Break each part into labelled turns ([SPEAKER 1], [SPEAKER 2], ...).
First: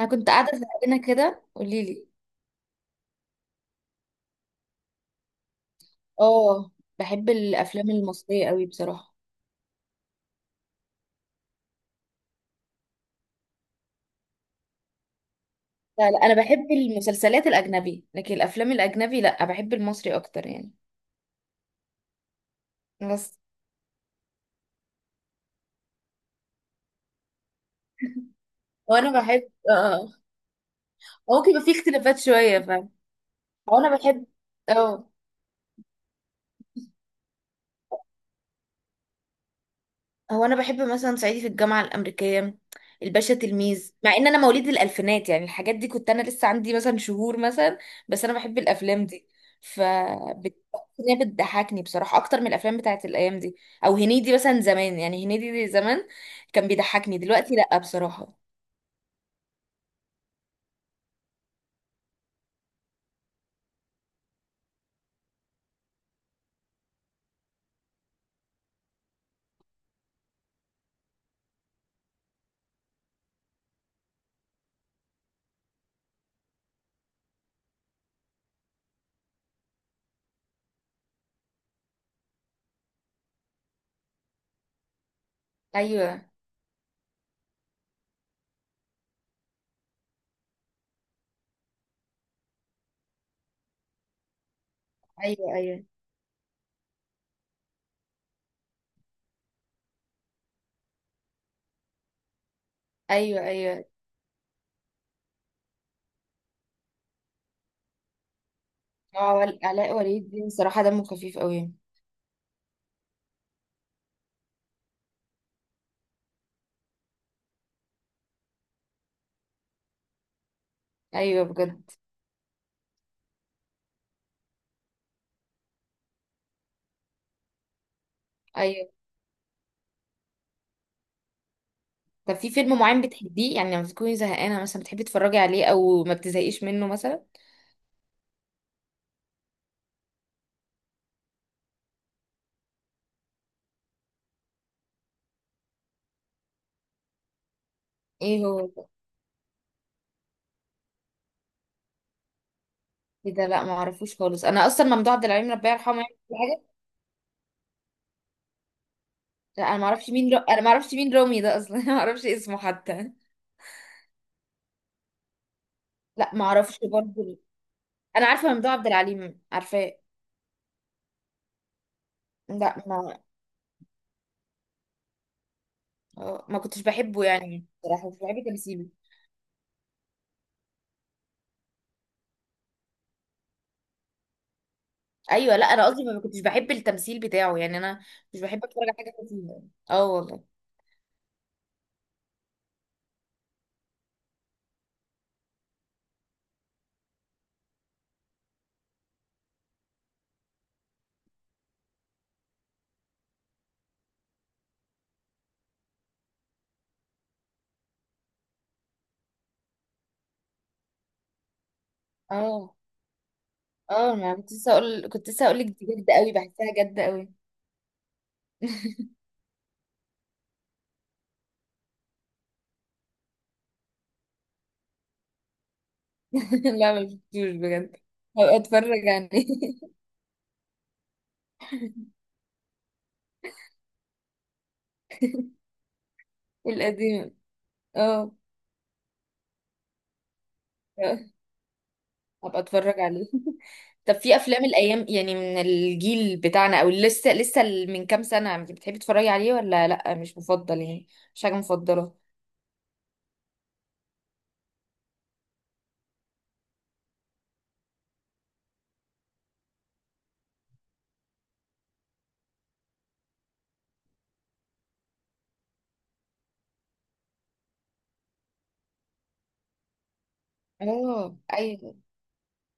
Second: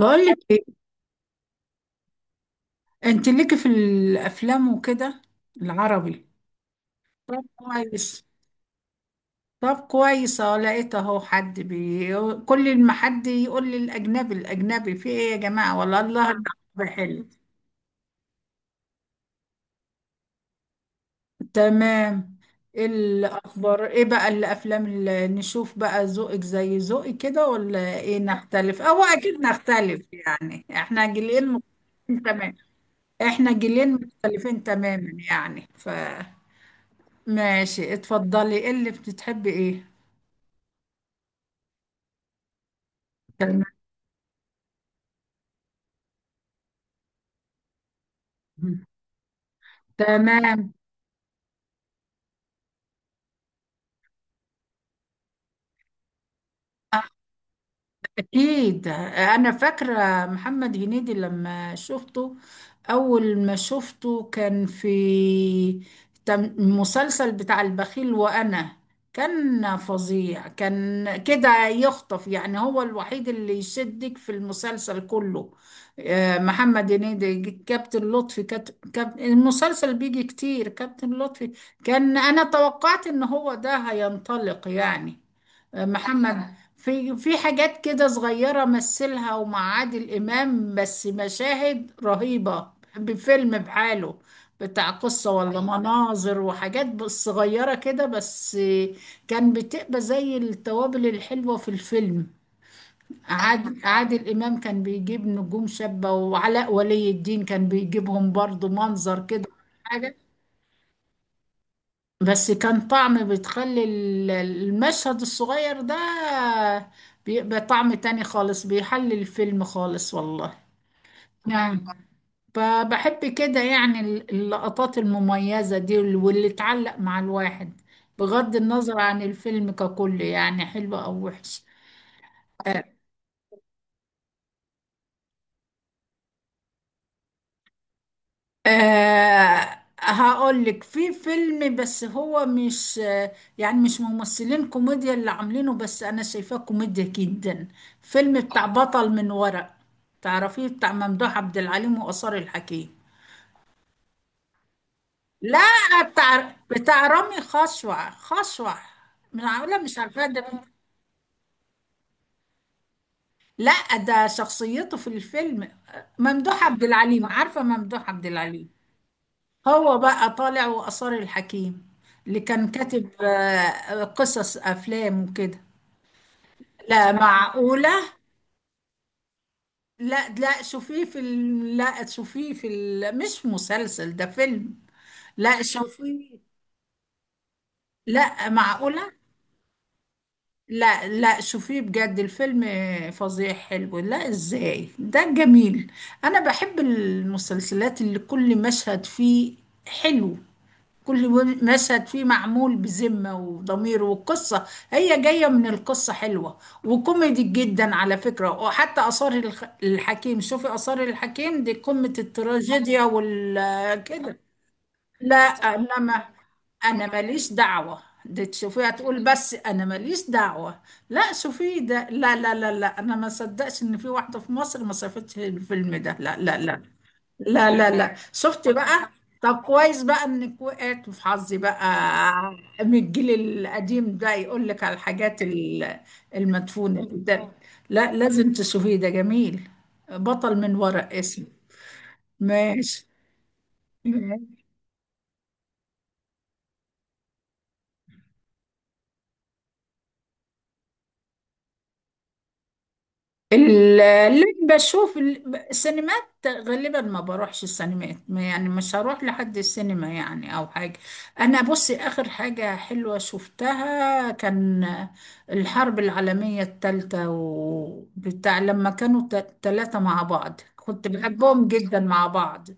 [SPEAKER 1] انا كنت قاعده
[SPEAKER 2] ايه؟
[SPEAKER 1] زهقانه كده قولي لي.
[SPEAKER 2] انت ليكي في الافلام وكده؟ العربي؟
[SPEAKER 1] اه. بحب
[SPEAKER 2] طب
[SPEAKER 1] الافلام
[SPEAKER 2] كويس.
[SPEAKER 1] المصريه قوي بصراحه.
[SPEAKER 2] طب كويس، اهو لقيت اهو حد بي. كل ما حد يقول لي الاجنبي الاجنبي، في ايه يا جماعه؟ والله
[SPEAKER 1] لا لا،
[SPEAKER 2] الله
[SPEAKER 1] انا بحب
[SPEAKER 2] الأكبر، حلو.
[SPEAKER 1] المسلسلات الاجنبي لكن الافلام الاجنبي لا، بحب المصري اكتر يعني.
[SPEAKER 2] تمام. إيه
[SPEAKER 1] بس
[SPEAKER 2] الاخبار؟ ايه بقى الافلام اللي نشوف بقى؟ ذوقك زي ذوقي كده ولا ايه؟ نختلف او
[SPEAKER 1] وانا
[SPEAKER 2] اكيد
[SPEAKER 1] بحب
[SPEAKER 2] نختلف يعني، احنا جيلين
[SPEAKER 1] ممكن يبقى في اختلافات
[SPEAKER 2] مختلفين. تمام،
[SPEAKER 1] شويه فاهم.
[SPEAKER 2] احنا جيلين
[SPEAKER 1] وانا بحب
[SPEAKER 2] مختلفين
[SPEAKER 1] اه
[SPEAKER 2] تماما يعني. ف ماشي، اتفضلي، ايه اللي بتحبي؟ ايه؟
[SPEAKER 1] هو انا بحب مثلا صعيدي في الجامعه الامريكيه، الباشا
[SPEAKER 2] تمام.
[SPEAKER 1] تلميذ، مع ان انا مواليد الالفينات يعني الحاجات دي كنت انا لسه عندي مثلا شهور مثلا. بس انا بحب الافلام دي. ف بت-
[SPEAKER 2] تمام.
[SPEAKER 1] هي بتضحكني بصراحه اكتر من الافلام بتاعت الايام دي، او هنيدي مثلا زمان. يعني هنيدي دي زمان كان
[SPEAKER 2] اه،
[SPEAKER 1] بيضحكني، دلوقتي لا بصراحه.
[SPEAKER 2] أكيد أنا فاكرة محمد هنيدي لما شفته. أول ما شفته كان في مسلسل بتاع البخيل، وأنا كان فظيع، كان كده يخطف، يعني هو الوحيد اللي يشدك في المسلسل كله. آه، محمد هنيدي كابتن لطفي، المسلسل بيجي كتير كابتن لطفي. كان أنا توقعت إن هو ده هينطلق يعني.
[SPEAKER 1] ايوه،
[SPEAKER 2] محمد في حاجات كده صغيرة مثلها، ومع عادل إمام بس مشاهد رهيبة، بفيلم بحاله، بتاع قصة ولا
[SPEAKER 1] ايوه،
[SPEAKER 2] حقيقي،
[SPEAKER 1] ايوه،
[SPEAKER 2] مناظر وحاجات بس صغيرة كده بس. كان بتبقى زي التوابل الحلوة في الفيلم.
[SPEAKER 1] ايوه،
[SPEAKER 2] عادل,
[SPEAKER 1] ايوه.
[SPEAKER 2] عادل إمام كان بيجيب نجوم شابة، وعلاء ولي الدين كان بيجيبهم برضو، منظر كده
[SPEAKER 1] آه، علاء
[SPEAKER 2] حاجة.
[SPEAKER 1] ولي الدين صراحه دمه خفيف قوي.
[SPEAKER 2] بس كان طعم، بتخلي المشهد الصغير ده بيبقى طعم تاني خالص، بيحلي الفيلم خالص والله.
[SPEAKER 1] ايوه
[SPEAKER 2] نعم.
[SPEAKER 1] بجد.
[SPEAKER 2] فبحب كده يعني اللقطات المميزة دي، واللي تعلق مع الواحد، بغض
[SPEAKER 1] ايوه،
[SPEAKER 2] النظر عن الفيلم ككل يعني، حلو أو وحش.
[SPEAKER 1] طب في فيلم
[SPEAKER 2] أه.
[SPEAKER 1] معين بتحبيه يعني لما تكوني زهقانة مثلا بتحبي تتفرجي عليه، او ما بتزهقيش منه مثلا؟
[SPEAKER 2] آه هقول لك، في فيلم، بس هو مش آه، يعني مش ممثلين كوميديا اللي عاملينه، بس انا شايفاه كوميديا جدا. فيلم
[SPEAKER 1] ايه
[SPEAKER 2] بتاع
[SPEAKER 1] هو ده؟
[SPEAKER 2] بطل من ورق. تعرفيه؟ بتاع ممدوح عبد العليم وآثار الحكيم.
[SPEAKER 1] ايه ده، لا ما اعرفوش خالص. انا اصلا ممدوح عبد العليم ربنا يرحمه
[SPEAKER 2] لا،
[SPEAKER 1] يعني كل
[SPEAKER 2] بتاع
[SPEAKER 1] حاجة.
[SPEAKER 2] بتاع رامي خشوع، من
[SPEAKER 1] لا،
[SPEAKER 2] عامله، مش عارفاه ده
[SPEAKER 1] انا
[SPEAKER 2] مين.
[SPEAKER 1] ما اعرفش مين رامي ده اصلا ما اعرفش اسمه حتى.
[SPEAKER 2] لا ده شخصيته في الفيلم.
[SPEAKER 1] لا ما
[SPEAKER 2] ممدوح
[SPEAKER 1] اعرفش
[SPEAKER 2] عبد العليم،
[SPEAKER 1] برضه.
[SPEAKER 2] عارفه ممدوح عبد
[SPEAKER 1] انا عارفة
[SPEAKER 2] العليم؟
[SPEAKER 1] ممدوح عبد العليم،
[SPEAKER 2] هو
[SPEAKER 1] عارفاه.
[SPEAKER 2] بقى طالع وآثار الحكيم، اللي كان
[SPEAKER 1] لا
[SPEAKER 2] كاتب
[SPEAKER 1] ما
[SPEAKER 2] آه، قصص أفلام وكده.
[SPEAKER 1] آه، ما كنتش
[SPEAKER 2] لا
[SPEAKER 1] بحبه يعني
[SPEAKER 2] معقولة!
[SPEAKER 1] بصراحة مش بحب تمثيله.
[SPEAKER 2] لا لا شوفيه في ال... لا شوفيه في ال... مش مسلسل، ده فيلم.
[SPEAKER 1] ايوه،
[SPEAKER 2] لا
[SPEAKER 1] لا انا قصدي ما
[SPEAKER 2] شوفيه،
[SPEAKER 1] كنتش بحب التمثيل بتاعه يعني، انا مش
[SPEAKER 2] لا
[SPEAKER 1] بحب اتفرج على
[SPEAKER 2] معقولة.
[SPEAKER 1] حاجة فيه. اه والله.
[SPEAKER 2] لا لا شوفيه بجد، الفيلم فظيع حلو. لا ازاي، ده جميل! انا بحب المسلسلات اللي كل مشهد فيه حلو، كل مشهد فيه معمول بذمة وضمير، والقصة هي جاية من القصة حلوة، وكوميدي جدا على فكرة. وحتى آثار الحكيم، شوفي آثار الحكيم دي قمة
[SPEAKER 1] اه
[SPEAKER 2] التراجيديا وال
[SPEAKER 1] اه، ما
[SPEAKER 2] كده.
[SPEAKER 1] كنت لسه اقول كنت
[SPEAKER 2] لا،
[SPEAKER 1] لسه اقول لك دي جد
[SPEAKER 2] إنما
[SPEAKER 1] قوي، بحسها جد
[SPEAKER 2] أنا
[SPEAKER 1] قوي.
[SPEAKER 2] ماليش دعوة، دي تشوفيها تقول بس أنا ماليش دعوة. لا شوفيه ده، لا لا لا لا، أنا ما صدقش إن في واحدة في مصر ما شافتش الفيلم ده، لا لا لا.
[SPEAKER 1] لا ما شفتوش
[SPEAKER 2] لا لا
[SPEAKER 1] بجد،
[SPEAKER 2] لا
[SPEAKER 1] هبقى
[SPEAKER 2] شفت
[SPEAKER 1] اتفرج
[SPEAKER 2] بقى.
[SPEAKER 1] عليه.
[SPEAKER 2] طب كويس بقى انك وقعت في حظي بقى، من الجيل القديم ده، يقول لك على الحاجات المدفونة دي.
[SPEAKER 1] القديم.
[SPEAKER 2] ده لا،
[SPEAKER 1] اه،
[SPEAKER 2] لازم تشوفيه، ده جميل. بطل من ورق اسمه.
[SPEAKER 1] هبقى اتفرج
[SPEAKER 2] ماشي.
[SPEAKER 1] عليه. طب في افلام الايام يعني من الجيل بتاعنا او لسه لسه من كام سنه بتحبي تتفرجي عليه، ولا لا مش مفضل يعني؟ مش حاجه مفضله.
[SPEAKER 2] اللي بشوف السينمات، غالبا ما بروحش السينمات، يعني مش هروح لحد السينما يعني او حاجة. انا بصي، اخر حاجة حلوة شفتها كان الحرب العالمية الثالثة، وبتاع لما كانوا ثلاثة مع بعض، كنت
[SPEAKER 1] اه
[SPEAKER 2] بحبهم
[SPEAKER 1] ايوه.
[SPEAKER 2] جدا مع بعض.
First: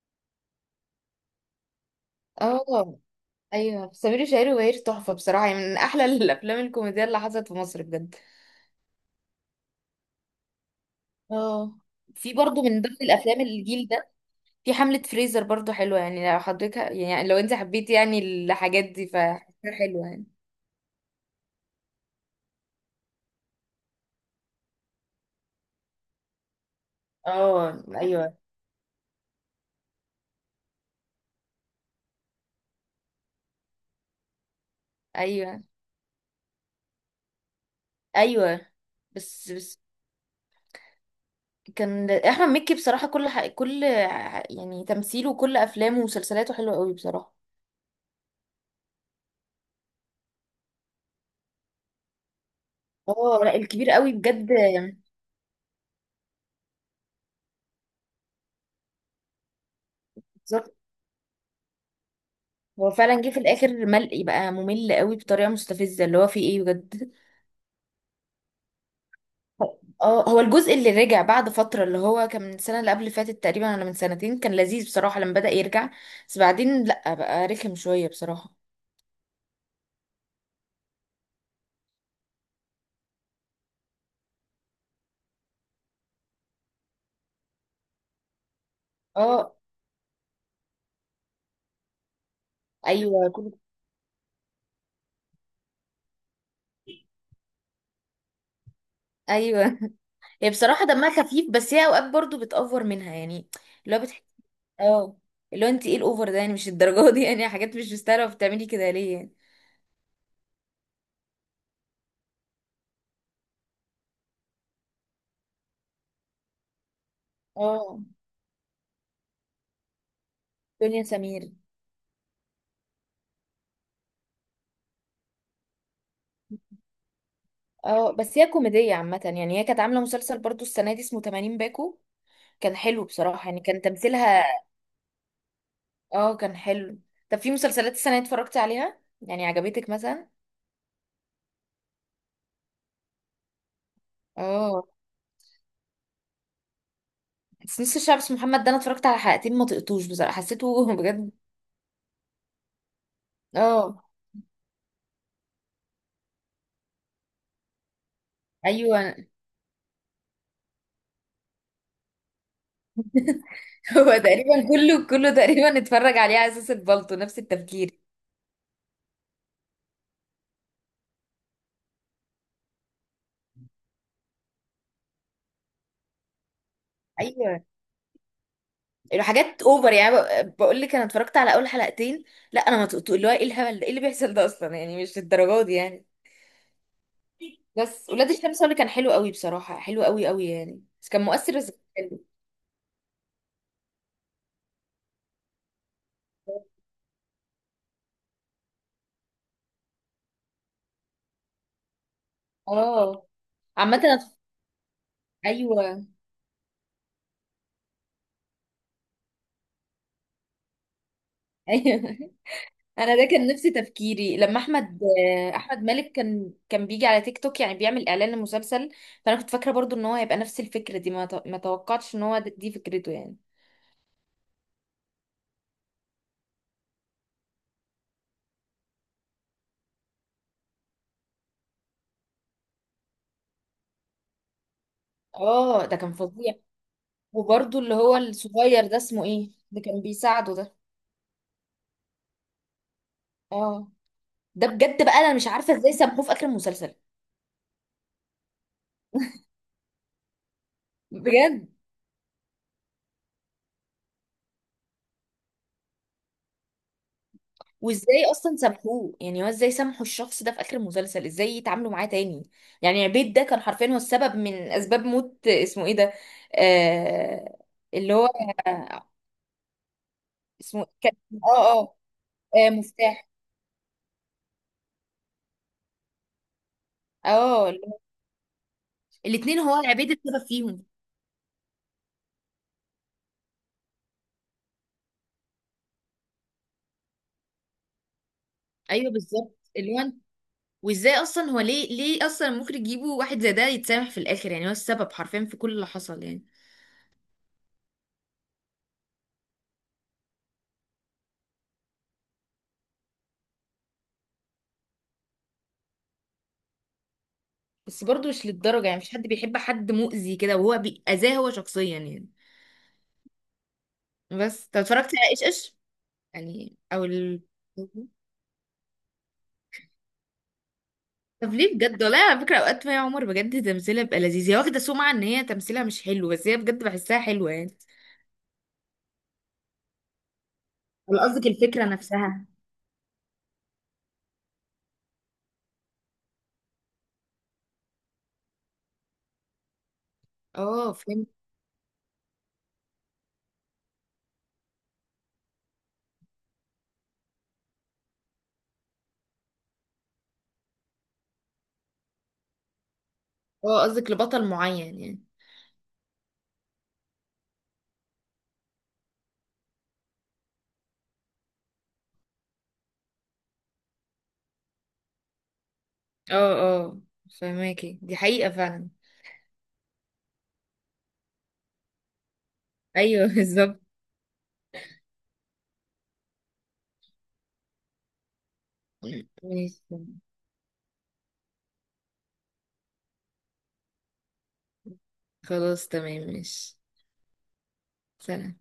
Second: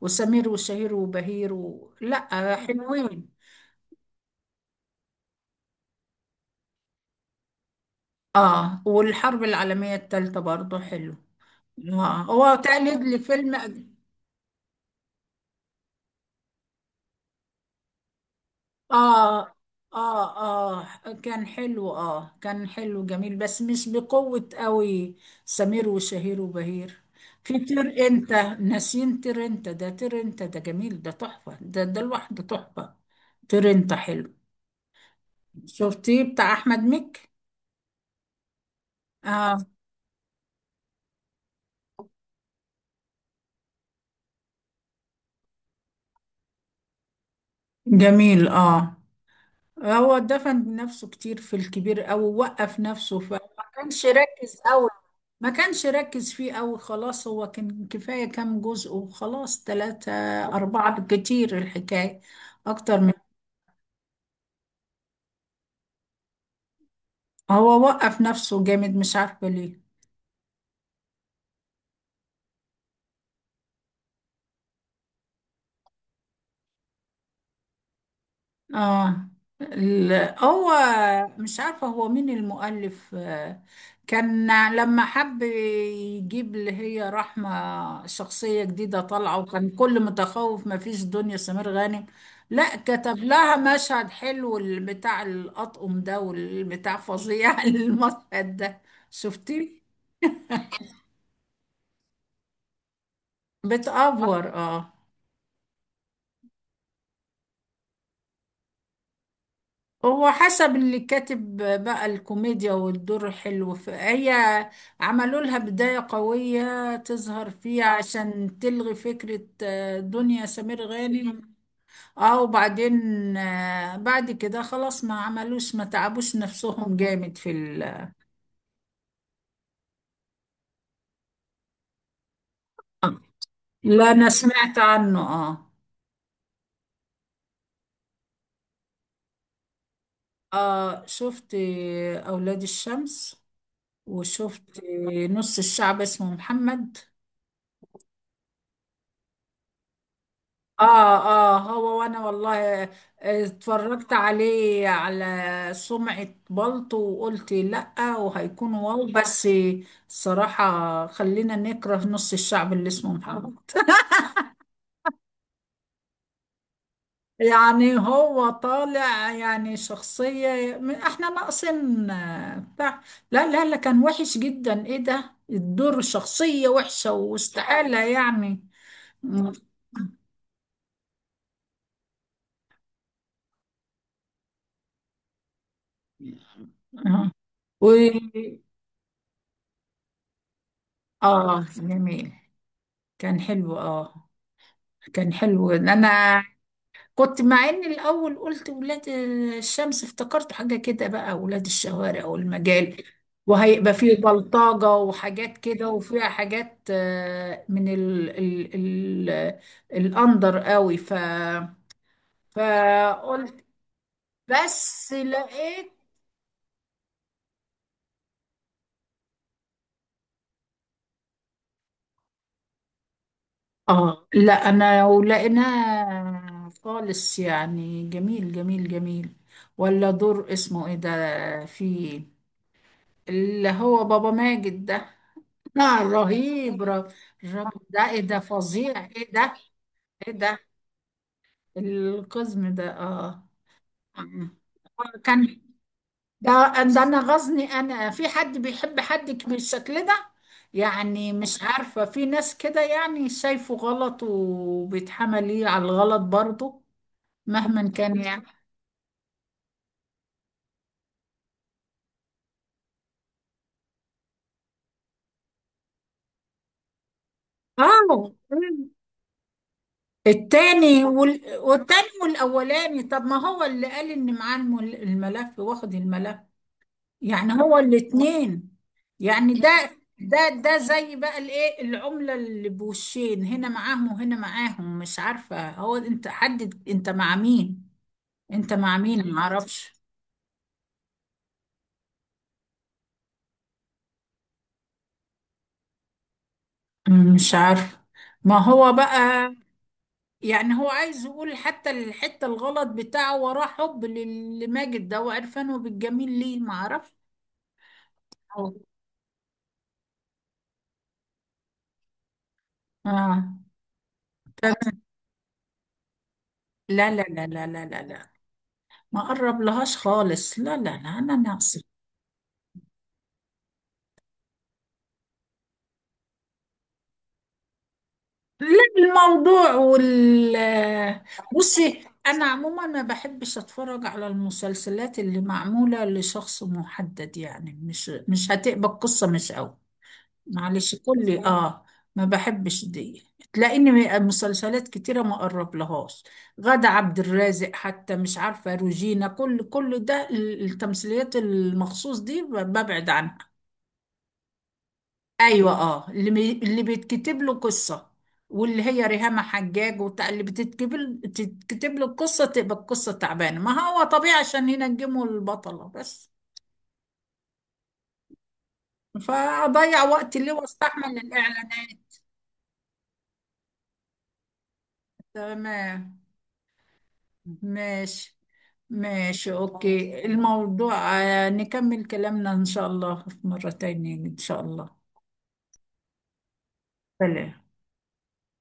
[SPEAKER 2] وسمير وشهير وبهير و... لا
[SPEAKER 1] اه
[SPEAKER 2] حلوين.
[SPEAKER 1] ايوه، سمير وشهير وبهير تحفه بصراحه، يعني من احلى الافلام الكوميديه اللي حصلت في مصر بجد.
[SPEAKER 2] اه والحرب العالمية الثالثة برضو حلو.
[SPEAKER 1] اه،
[SPEAKER 2] آه،
[SPEAKER 1] في
[SPEAKER 2] هو
[SPEAKER 1] برضو من ضمن
[SPEAKER 2] تقليد
[SPEAKER 1] الافلام
[SPEAKER 2] لفيلم.
[SPEAKER 1] الجيل ده في حملة فريزر، برضو حلوة. يعني لو حضرتك يعني لو انت حبيتي يعني الحاجات دي
[SPEAKER 2] اه،
[SPEAKER 1] فحاجة حلوة يعني.
[SPEAKER 2] اه، اه كان حلو. اه كان حلو جميل، بس مش بقوة قوي سمير وشهير وبهير. في
[SPEAKER 1] اه،
[SPEAKER 2] طير انت،
[SPEAKER 1] ايوه،
[SPEAKER 2] ناسين طير انت، ده طير انت ده جميل، ده تحفة، ده ده لوحده تحفة. طير انت حلو.
[SPEAKER 1] ايوه،
[SPEAKER 2] شفتيه بتاع احمد مكي؟
[SPEAKER 1] ايوه. بس
[SPEAKER 2] اه
[SPEAKER 1] بس كان احمد مكي بصراحة يعني تمثيله وكل افلامه ومسلسلاته حلوة قوي بصراحة.
[SPEAKER 2] جميل. اه هو دفن نفسه كتير في الكبير قوي، ووقف نفسه، فما
[SPEAKER 1] اه لا، الكبير
[SPEAKER 2] كانش
[SPEAKER 1] قوي بجد.
[SPEAKER 2] ركز قوي، ما كانش ركز فيه قوي. خلاص هو كان كفاية كام جزء وخلاص، تلاتة
[SPEAKER 1] بالظبط.
[SPEAKER 2] أربعة بالكتير الحكاية،
[SPEAKER 1] هو
[SPEAKER 2] أكتر من.
[SPEAKER 1] فعلا جه في الاخر ملقي بقى، ممل قوي بطريقة مستفزة اللي هو فيه ايه بجد.
[SPEAKER 2] هو وقف نفسه جامد، مش عارفة ليه.
[SPEAKER 1] اه، هو الجزء اللي رجع بعد فترة اللي هو كان من السنة اللي قبل اللي فاتت تقريبا، ولا من سنتين، كان لذيذ بصراحة لما بدأ يرجع، بس بعدين لأ بقى رخم شوية بصراحة.
[SPEAKER 2] اه. هو مش عارفة هو مين المؤلف آه، كان لما حب يجيب اللي هي رحمة، شخصية جديدة طالعة،
[SPEAKER 1] اه
[SPEAKER 2] وكان كل متخوف ما فيش دنيا سمير غانم، لا كتب
[SPEAKER 1] ايوه، كل.
[SPEAKER 2] لها مشهد حلو، بتاع الأطقم ده والبتاع، فظيع المشهد ده.
[SPEAKER 1] ايوه
[SPEAKER 2] شفتيه؟
[SPEAKER 1] هي بصراحة دمها خفيف، بس هي اوقات برضو بتأفور منها يعني. اللي هو بتح...
[SPEAKER 2] بتأفور اه.
[SPEAKER 1] اه، اللي هو انت ايه الاوفر ده يعني؟ مش الدرجة دي يعني، حاجات مش مستاهلة بتعملي كده ليه يعني.
[SPEAKER 2] هو حسب اللي كاتب بقى الكوميديا والدور حلو، فهي عملوا لها بداية قوية تظهر فيها
[SPEAKER 1] اه،
[SPEAKER 2] عشان تلغي فكرة آه، دنيا سمير
[SPEAKER 1] دنيا سمير.
[SPEAKER 2] غانم. اه وبعدين آه، بعد كده خلاص، ما عملوش، ما تعبوش نفسهم جامد في ال.
[SPEAKER 1] اه، بس هي كوميدية عامة يعني، هي كانت عاملة مسلسل برضو السنة دي اسمه 80 باكو، كان حلو بصراحة، يعني كان
[SPEAKER 2] لا انا
[SPEAKER 1] تمثيلها.
[SPEAKER 2] سمعت عنه اه.
[SPEAKER 1] اه كان حلو. طب في مسلسلات السنة دي اتفرجتي عليها يعني عجبتك مثلا؟
[SPEAKER 2] اه شفت آه، اولاد الشمس، وشفت
[SPEAKER 1] اه،
[SPEAKER 2] آه، نص الشعب اسمه محمد.
[SPEAKER 1] بس نص الشعب اسمه محمد ده انا اتفرجت على حلقتين ما طقتوش بصراحة، حسيته
[SPEAKER 2] اه.
[SPEAKER 1] بجد.
[SPEAKER 2] اه هو وانا والله آه،
[SPEAKER 1] اه
[SPEAKER 2] اتفرجت عليه على سمعة بلطو، وقلت لأ وهيكون واو،
[SPEAKER 1] ايوه
[SPEAKER 2] بس الصراحة خلينا نكره نص الشعب اللي اسمه محمد.
[SPEAKER 1] هو تقريبا كله كله تقريبا اتفرج عليه على اساس البلطو، نفس
[SPEAKER 2] يعني
[SPEAKER 1] التفكير.
[SPEAKER 2] هو طالع يعني شخصية احنا ناقصين آه، بتاع. لا لا لا كان وحش جدا، ايه ده الدور؟ شخصية وحشة
[SPEAKER 1] ايوه،
[SPEAKER 2] واستحالة يعني. م-
[SPEAKER 1] الحاجات اوفر يعني. بقول لك انا اتفرجت على اول حلقتين، لا انا ما طقتوش. اللي هو ايه الهبل ده؟ ايه اللي بيحصل ده اصلا يعني؟ مش الدرجات دي يعني.
[SPEAKER 2] آه. و
[SPEAKER 1] بس ولاد الشمس هو اللي كان حلو قوي بصراحة، حلو قوي قوي يعني، بس كان مؤثر،
[SPEAKER 2] اه
[SPEAKER 1] بس كان حلو.
[SPEAKER 2] جميل، كان حلو. اه كان حلو، انا كنت مع ان الاول قلت ولاد الشمس، افتكرت حاجه كده بقى، ولاد الشوارع والمجال،
[SPEAKER 1] اه
[SPEAKER 2] وهيبقى
[SPEAKER 1] عامة.
[SPEAKER 2] فيه بلطجه وحاجات
[SPEAKER 1] ايوه
[SPEAKER 2] كده، وفيها حاجات آه، من ال ال ال الاندر قوي، ف
[SPEAKER 1] ايوه، انا ده كان نفس
[SPEAKER 2] فقلت،
[SPEAKER 1] تفكيري لما احمد،
[SPEAKER 2] بس
[SPEAKER 1] احمد
[SPEAKER 2] لقيت
[SPEAKER 1] مالك كان بيجي على تيك توك يعني بيعمل اعلان لمسلسل، فانا كنت فاكره برضو ان هو هيبقى نفس الفكره دي، ما توقعتش ان هو دي فكرته يعني.
[SPEAKER 2] اه، لا انا ولقيناها خالص يعني. جميل جميل جميل. ولا دور اسمه ايه ده فيه، اللي هو بابا ماجد ده،
[SPEAKER 1] اه، ده
[SPEAKER 2] آه
[SPEAKER 1] كان فظيع.
[SPEAKER 2] رهيب ر-
[SPEAKER 1] وبرضو
[SPEAKER 2] الراجل
[SPEAKER 1] اللي
[SPEAKER 2] ده،
[SPEAKER 1] هو
[SPEAKER 2] ايه ده
[SPEAKER 1] الصغير ده
[SPEAKER 2] فظيع،
[SPEAKER 1] اسمه
[SPEAKER 2] ايه
[SPEAKER 1] ايه
[SPEAKER 2] ده،
[SPEAKER 1] اللي كان
[SPEAKER 2] ايه
[SPEAKER 1] بيساعده
[SPEAKER 2] ده،
[SPEAKER 1] ده؟
[SPEAKER 2] القزم ده اه.
[SPEAKER 1] اه، ده بجد بقى
[SPEAKER 2] آه.
[SPEAKER 1] انا مش
[SPEAKER 2] كان
[SPEAKER 1] عارفه ازاي سموه في اخر
[SPEAKER 2] ده
[SPEAKER 1] المسلسل،
[SPEAKER 2] ده، نغزني انا في حد بيحب حد بالشكل ده، يعني مش
[SPEAKER 1] بجد.
[SPEAKER 2] عارفة في ناس كده، يعني شايفه غلط وبيتحمل ليه على الغلط برضه، مهما كان
[SPEAKER 1] وازاي
[SPEAKER 2] يعني.
[SPEAKER 1] اصلا سامحوه؟ يعني هو ازاي سامحوا الشخص ده في اخر المسلسل؟ ازاي يتعاملوا معاه تاني؟ يعني عبيد ده كان حرفيا هو السبب من اسباب موت اسمه ايه ده. آه، اللي هو
[SPEAKER 2] اه.
[SPEAKER 1] اسمه
[SPEAKER 2] التاني
[SPEAKER 1] كان،
[SPEAKER 2] وال...
[SPEAKER 1] اه اه،
[SPEAKER 2] والتاني
[SPEAKER 1] آه،
[SPEAKER 2] والاولاني، طب
[SPEAKER 1] مفتاح.
[SPEAKER 2] ما هو اللي قال ان معاه الملف واخد الملف، يعني
[SPEAKER 1] اه،
[SPEAKER 2] هو
[SPEAKER 1] اللي هو-
[SPEAKER 2] الاتنين، يعني
[SPEAKER 1] الاتنين هو
[SPEAKER 2] ده
[SPEAKER 1] عبيد السبب
[SPEAKER 2] ده، ده
[SPEAKER 1] فيهم.
[SPEAKER 2] زي بقى الايه، العملة اللي بوشين، هنا معاهم وهنا معاهم. مش عارفة، هو انت حدد انت مع مين، انت مع
[SPEAKER 1] ايوه
[SPEAKER 2] مين؟
[SPEAKER 1] بالظبط، اللي
[SPEAKER 2] معرفش.
[SPEAKER 1] هو أنت-، وازاي اصلا هو ليه، اصلا المخرج يجيبه واحد زي ده يتسامح في الاخر؟ يعني هو السبب حرفيا في كل اللي حصل يعني.
[SPEAKER 2] مم، مش عارفة. ما هو بقى، يعني هو عايز يقول حتى الحتة الغلط بتاعه، وراه حب لماجد ده وعرفانه بالجميل ليه؟ معرفش.
[SPEAKER 1] بس برضه مش
[SPEAKER 2] اه.
[SPEAKER 1] للدرجة، يعني مش حد بيحب حد مؤذي كده، وهو اذاه هو شخصيا يعني.
[SPEAKER 2] آه.
[SPEAKER 1] بس طب
[SPEAKER 2] تمام.
[SPEAKER 1] اتفرجتي على ايش ايش يعني، او
[SPEAKER 2] لا لا
[SPEAKER 1] ال...
[SPEAKER 2] لا لا لا لا لا، ما قرب لهاش خالص، لا لا لا، انا
[SPEAKER 1] طب ليه
[SPEAKER 2] ناقص.
[SPEAKER 1] بجد، والله على فكرة اوقات مي عمر بجد تمثيلها بيبقى لذيذ. هي واخدة سمعة ان هي تمثيلها مش حلو، بس هي بجد بحسها حلوة يعني.
[SPEAKER 2] لا، الموضوع وال،
[SPEAKER 1] ولا قصدك الفكرة
[SPEAKER 2] بصي انا
[SPEAKER 1] نفسها؟
[SPEAKER 2] عموما ما بحبش اتفرج على المسلسلات اللي معموله لشخص محدد، يعني مش مش هتقبل قصه مش قوي،
[SPEAKER 1] اه
[SPEAKER 2] معلش
[SPEAKER 1] فهمت.
[SPEAKER 2] كل اه ما بحبش دي. تلاقيني مسلسلات كتيره ما اقرب لهاش، غادة عبد الرازق حتى، مش عارفه روجينا، كل كل ده التمثيليات المخصوص دي ببعد عنها.
[SPEAKER 1] اه، قصدك لبطل معين يعني.
[SPEAKER 2] ايوه، اه اللي بي... اللي بيتكتب له قصه، واللي هي ريهام حجاج وبتاع، اللي بتتكتب تتكتب له القصه تبقى القصه تعبانه، ما هو طبيعي عشان ينجموا البطله بس.
[SPEAKER 1] اه اه، فهماكي دي حقيقة فعلا.
[SPEAKER 2] فاضيع وقتي ليه واستحمل الاعلانات؟
[SPEAKER 1] ايوه بالظبط.
[SPEAKER 2] تمام. ماشي. ماشي
[SPEAKER 1] ماشي،
[SPEAKER 2] اوكي، الموضوع آه، نكمل كلامنا ان شاء الله في مره تانية ان شاء الله.
[SPEAKER 1] خلاص، تمام، ماشي.
[SPEAKER 2] سلام.
[SPEAKER 1] سلام.